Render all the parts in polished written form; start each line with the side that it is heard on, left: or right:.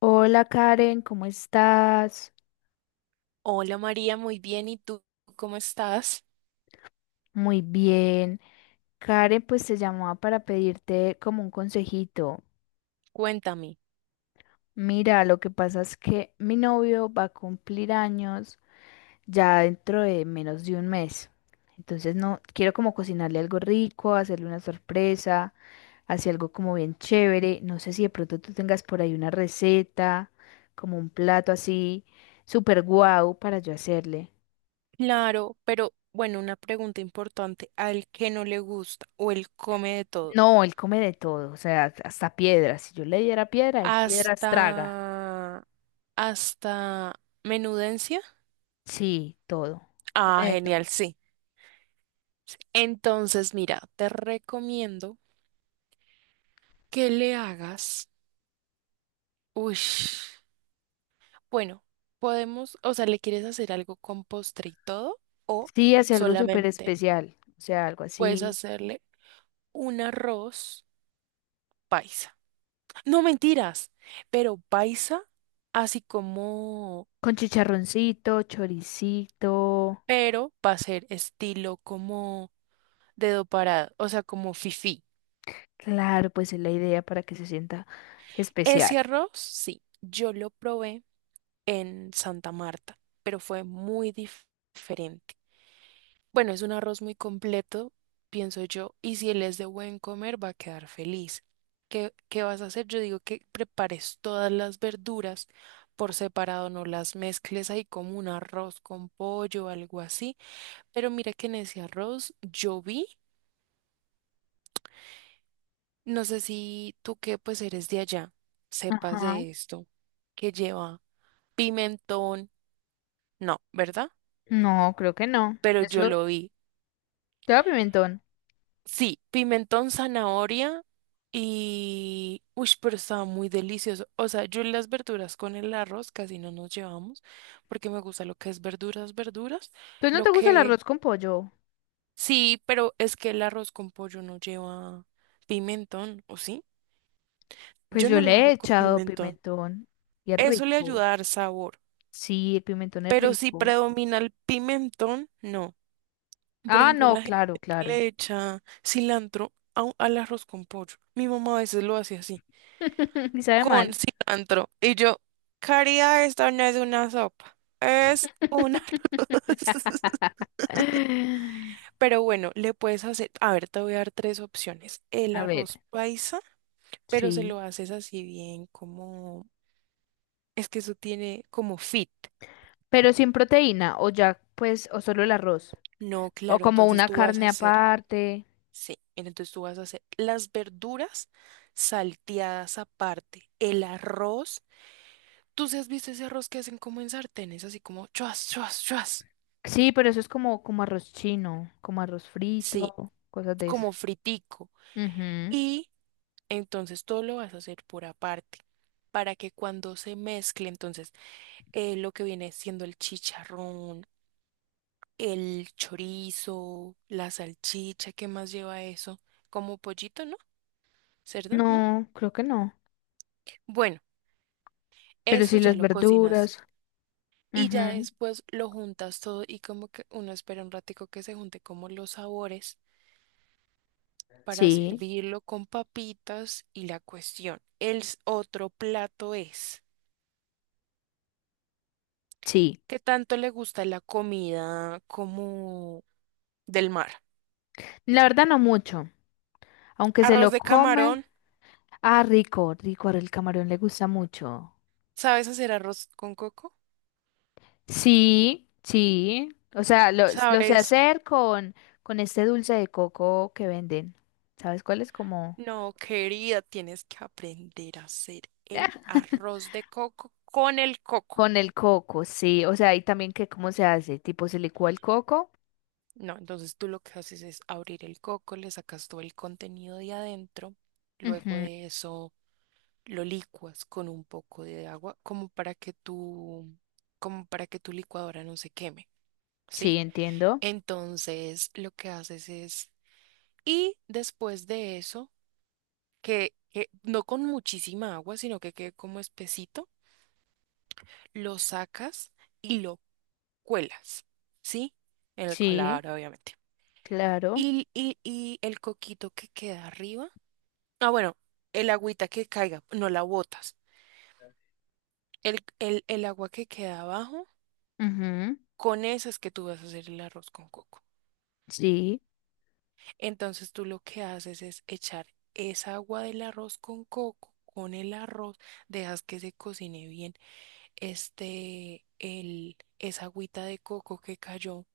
left: Hola Karen, ¿cómo estás?
right: Hola María, muy bien. ¿Y tú cómo estás?
left: Muy bien. Karen, pues te llamaba para pedirte como un consejito.
right: Cuéntame.
left: Mira, lo que pasa es que mi novio va a cumplir años ya dentro de menos de un mes. Entonces no quiero como cocinarle algo rico, hacerle una sorpresa, hacer algo como bien chévere. No sé si de pronto tú tengas por ahí una receta, como un plato así, súper guau para yo hacerle.
right: Claro, pero bueno, una pregunta importante. Al que no le gusta o él come de todo.
left: No, él come de todo, o sea, hasta piedras. Si yo le diera piedra, él piedras traga.
right: Hasta... hasta menudencia.
left: Sí, todo.
right: Ah,
left: Come de todo.
right: genial, sí. Entonces, mira, te recomiendo que le hagas... Uy, bueno, podemos, o sea, ¿le quieres hacer algo con postre y todo? O
left: Sí, hace algo súper
right: solamente
left: especial, o sea, algo
right: puedes
left: así,
right: hacerle un arroz paisa. No mentiras, pero paisa, así como,
left: con chicharroncito, choricito.
right: pero va a ser estilo como dedo parado, o sea, como fifí.
left: Claro, pues es la idea para que se sienta especial.
right: Ese arroz, sí, yo lo probé en Santa Marta, pero fue diferente. Bueno, es un arroz muy completo, pienso yo, y si él es de buen comer, va a quedar feliz. ¿Qué vas a hacer? Yo digo que prepares todas las verduras por separado, no las mezcles ahí como un arroz con pollo o algo así. Pero mira que en ese arroz yo vi, no sé si tú que pues eres de allá, sepas
left: Ajá.
right: de esto, que lleva pimentón, no, ¿verdad?
left: No, creo que no.
right: Pero yo
left: Eso
right: lo vi.
left: lleva pimentón.
right: Sí, pimentón, zanahoria y... pero estaba muy delicioso. O sea, yo las verduras con el arroz casi no nos llevamos porque me gusta lo que es verduras, verduras.
left: ¿Pues no
right: Lo
left: te gusta el
right: que...
left: arroz con pollo?
right: Sí, pero es que el arroz con pollo no lleva pimentón, ¿o sí?
left: Pues
right: Yo
left: yo
right: no
left: le
right: lo
left: he
right: hago con
left: echado
right: pimentón.
left: pimentón y es
right: Eso le
left: rico.
right: ayuda a dar sabor.
left: Sí, el pimentón es
right: Pero si
left: rico.
right: predomina el pimentón, no. Por
left: Ah,
right: ejemplo,
left: no,
right: la gente
left: claro,
right: que
left: claro.
right: le echa cilantro al arroz con pollo. Mi mamá a veces lo hace así,
left: Y sabe
right: con
left: mal.
right: cilantro. Y yo, Caría, esta no es una sopa, es una... Pero bueno, le puedes hacer, a ver, te voy a dar tres opciones. El
left: A ver,
right: arroz paisa, pero se
left: sí.
right: lo haces así bien como, es que eso tiene como fit.
left: Pero sin proteína, o ya, pues, o solo el arroz.
right: No,
left: O
right: claro,
left: como
right: entonces
left: una
right: tú vas a
left: carne
right: hacer.
left: aparte.
right: Sí, mira, entonces tú vas a hacer las verduras salteadas aparte, el arroz. ¿Tú sí has visto ese arroz que hacen como en sartenes, así como chuas, chuas, chuas?
left: Sí, pero eso es como, como arroz chino, como arroz
right: Sí,
left: frito, cosas de eso.
right: como fritico.
left: Ujú.
right: Y entonces todo lo vas a hacer por aparte, para que cuando se mezcle, entonces lo que viene siendo el chicharrón, el chorizo, la salchicha, ¿qué más lleva eso? Como pollito, ¿no? ¿Cerdo, no?
left: No, creo que no.
right: Bueno,
left: Pero
right: eso
left: sí
right: ya
left: las
right: lo cocinas.
left: verduras.
right: Y ya
left: Ujú.
right: después lo juntas todo y como que uno espera un ratico que se junte como los sabores para
left: Sí,
right: servirlo con papitas y la cuestión. Otro plato es,
left: sí.
right: ¿qué tanto le gusta la comida como del mar?
left: La verdad no mucho. Aunque se
right: Arroz
left: lo
right: de
left: come.
right: camarón.
left: Ah, rico, rico. Ahora el camarón le gusta mucho.
right: ¿Sabes hacer arroz con coco?
left: Sí, sí. O sea, lo sé
right: ¿Sabes?
left: hacer con este dulce de coco que venden. ¿Sabes cuál es? Como...
right: No, querida, tienes que aprender a hacer
left: Ya.
right: el arroz de coco con el coco.
left: Con el coco, sí. O sea, y también que cómo se hace. Tipo, se licúa el coco.
right: No, entonces tú lo que haces es abrir el coco, le sacas todo el contenido de adentro, luego
left: Ujú,
right: de eso lo licuas con un poco de agua, como para que tu licuadora no se queme,
left: sí,
right: ¿sí?
left: entiendo.
right: Entonces lo que haces es, y después de eso, que no con muchísima agua, sino que quede como espesito, lo sacas y lo cuelas, ¿sí? En el
left: Sí,
right: colador, obviamente.
left: claro.
right: Y el coquito que queda arriba. Ah, bueno, el agüita que caiga, no la botas. El agua que queda abajo,
left: Ujú,
right: con esa es que tú vas a hacer el arroz con coco.
left: sí.
right: Entonces tú lo que haces es echar esa agua del arroz con coco con el arroz, dejas que se cocine bien este, el, esa agüita de coco que cayó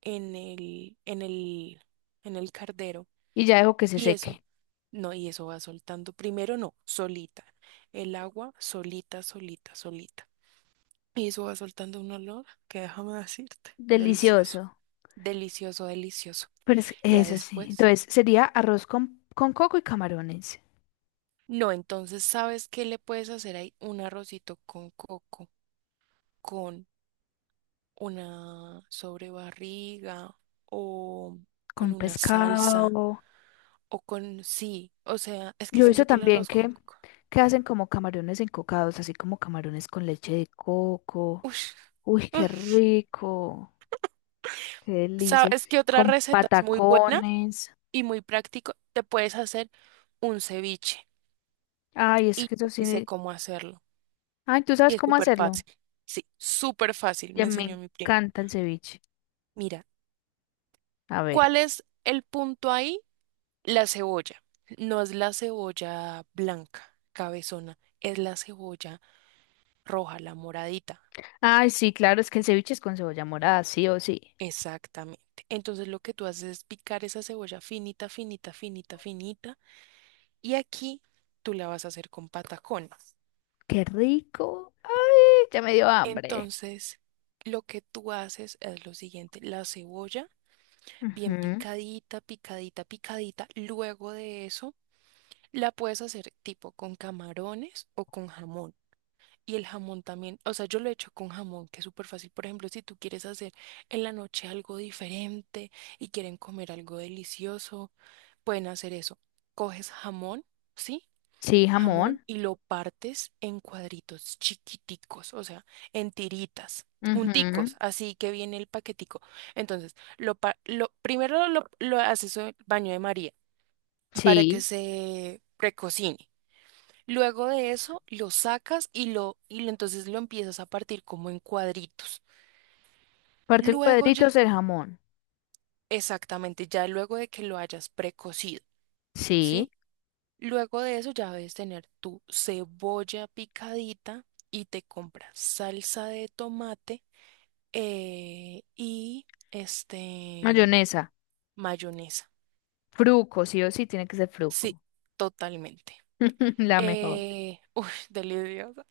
right: en el, en el, en el cardero.
left: Y ya dejo que se
right: Y eso,
left: seque.
right: no, y eso va soltando. Primero no, solita. El agua solita, solita, solita. Y eso va soltando un olor que déjame decirte, delicioso,
left: Delicioso.
right: delicioso, delicioso. Ya
left: Eso sí.
right: después.
left: Entonces, sería arroz con coco y camarones.
right: No, entonces, ¿sabes qué le puedes hacer ahí? Un arrocito con coco, con una sobrebarriga o
left: Con
right: con una salsa
left: pescado.
right: o con, sí, o sea, es que
left: Yo he visto
right: siento que el
left: también
right: arroz con coco.
left: que hacen como camarones encocados, así como camarones con leche de coco.
right: Ush,
left: Uy, qué
right: uf.
left: rico, qué delicia.
right: ¿Sabes qué otra
left: Con
right: receta es muy buena
left: patacones.
right: y muy práctico? Te puedes hacer un ceviche
left: Ay, es
right: y
left: que eso
right: y sé
left: sí.
right: cómo hacerlo.
left: Ay, ¿tú
right: Y
left: sabes
right: es
left: cómo
right: súper
left: hacerlo?
right: fácil. Sí, súper fácil,
left: Ya
right: me
left: me
right: enseñó mi primo.
left: encanta el ceviche.
right: Mira,
left: A ver.
right: ¿cuál es el punto ahí? La cebolla. No es la cebolla blanca, cabezona, es la cebolla roja, la moradita.
left: Ay, sí, claro, es que el ceviche es con cebolla morada, sí o sí.
right: Exactamente. Entonces lo que tú haces es picar esa cebolla finita, finita, finita, finita. Y aquí tú la vas a hacer con patacones.
left: Qué rico. Ay, ya me dio hambre.
right: Entonces, lo que tú haces es lo siguiente, la cebolla bien
left: Ujú.
right: picadita, picadita, picadita. Luego de eso la puedes hacer tipo con camarones o con jamón. Y el jamón también, o sea, yo lo he hecho con jamón, que es súper fácil. Por ejemplo, si tú quieres hacer en la noche algo diferente y quieren comer algo delicioso, pueden hacer eso. Coges jamón, ¿sí?
left: Sí,
right: Jamón
left: jamón.
right: y lo partes en cuadritos chiquiticos, o sea, en tiritas,
left: Ujú.
right: junticos, así que viene el paquetico. Entonces, lo, pa- lo primero lo haces en el baño de María para que
left: Sí.
right: se precocine. Luego de eso lo sacas entonces lo empiezas a partir como en cuadritos.
left: Parto en
right: Luego ya,
left: cuadritos el jamón.
right: exactamente, ya luego de que lo hayas precocido,
left: Sí.
right: ¿sí? Luego de eso ya debes tener tu cebolla picadita y te compras salsa de tomate y este
left: Mayonesa.
right: mayonesa.
left: Fruco, sí o sí, tiene que ser
right: Sí,
left: fruco.
right: totalmente.
left: La mejor.
right: Deliciosa.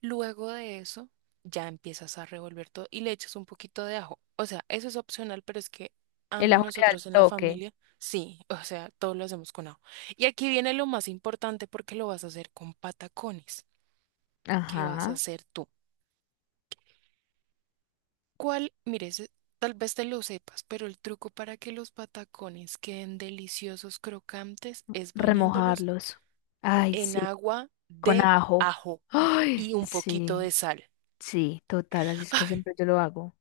right: Luego de eso, ya empiezas a revolver todo y le echas un poquito de ajo. O sea, eso es opcional, pero es que a
left: El ajo le da el
right: nosotros en la
left: toque.
right: familia, sí, o sea, todo lo hacemos con ajo. Y aquí viene lo más importante porque lo vas a hacer con patacones. ¿Qué vas a
left: Ajá.
right: hacer tú? ¿Cuál? Mire, ese- tal vez te lo sepas, pero el truco para que los patacones queden deliciosos, crocantes, es bañándolos
left: Remojarlos. Ay,
right: en
left: sí,
right: agua
left: con
right: de
left: ajo.
right: ajo
left: Ay,
right: y un poquito de
left: sí,
right: sal.
left: sí, total, así es que siempre yo lo hago.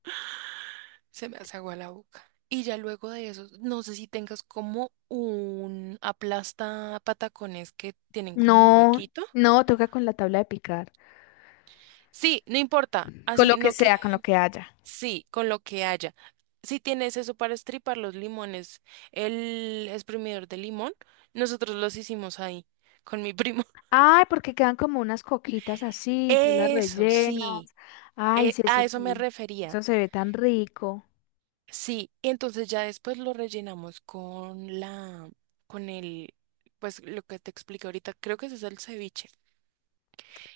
right: Se me hace agua la boca. Y ya luego de eso, no sé si tengas como un aplasta patacones que tienen como un
left: No,
right: huequito.
left: no, toca con la tabla de picar.
right: Sí, no importa.
left: Con
right: Así,
left: lo que
right: no que
left: sea, con lo que haya.
right: sí, con lo que haya. Si tienes eso para estripar los limones, el exprimidor de limón, nosotros los hicimos ahí con mi primo.
left: Ay, porque quedan como unas coquitas así, tú las
right: Eso,
left: rellenas.
right: sí.
left: Ay,
right: A eso me
left: sí.
right: refería.
left: Eso se ve tan rico.
right: Sí, y entonces ya después lo rellenamos con la, con el, pues lo que te expliqué ahorita, creo que ese es el ceviche.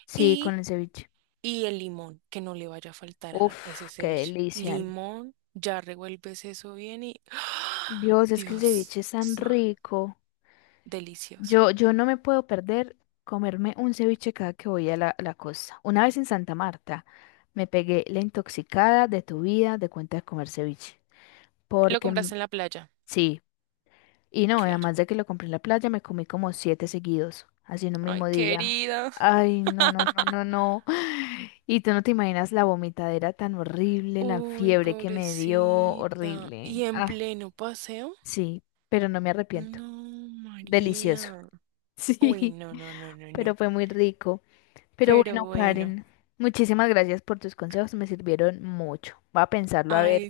left: Sí, con
right: Y,
left: el ceviche.
right: y el limón, que no le vaya a faltar a ese
left: Uf, qué
right: ceviche.
left: delicia.
right: Limón, ya revuelves eso bien y ¡ah!
left: Dios, es que el
right: Dios,
left: ceviche es tan rico.
right: delicioso.
left: Yo no me puedo perder comerme un ceviche cada que voy a la, la costa. Una vez en Santa Marta me pegué la intoxicada de tu vida de cuenta de comer ceviche.
right: Lo
left: Porque
right: compraste en la playa,
left: sí, y no,
right: claro.
left: además de que lo compré en la playa, me comí como 7 seguidos, así en un
right: Ay,
left: mismo día.
right: querida.
left: Ay, no, no, no, no, no. Y tú no te imaginas la vomitadera tan horrible, la
right: Uy,
left: fiebre que me dio,
right: pobrecita. ¿Y
left: horrible.
right: en
left: Ah,
right: pleno paseo?
left: sí, pero no me arrepiento.
right: No,
left: Delicioso.
right: María. Uy,
left: Sí,
right: no, no, no, no,
left: pero
right: no.
left: fue muy rico. Pero
right: Pero
left: bueno,
right: bueno,
left: Karen, muchísimas gracias por tus consejos, me sirvieron mucho. Voy a pensarlo
right: ay,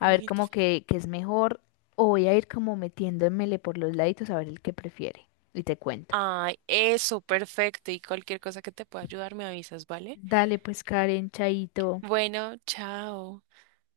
left: a ver cómo que es mejor o voy a ir como metiéndomele por los laditos a ver el que prefiere. Y te cuento.
right: Ay, eso, perfecto. Y cualquier cosa que te pueda ayudar, me avisas, ¿vale?
left: Dale pues, Karen, chaito.
right: Bueno, chao.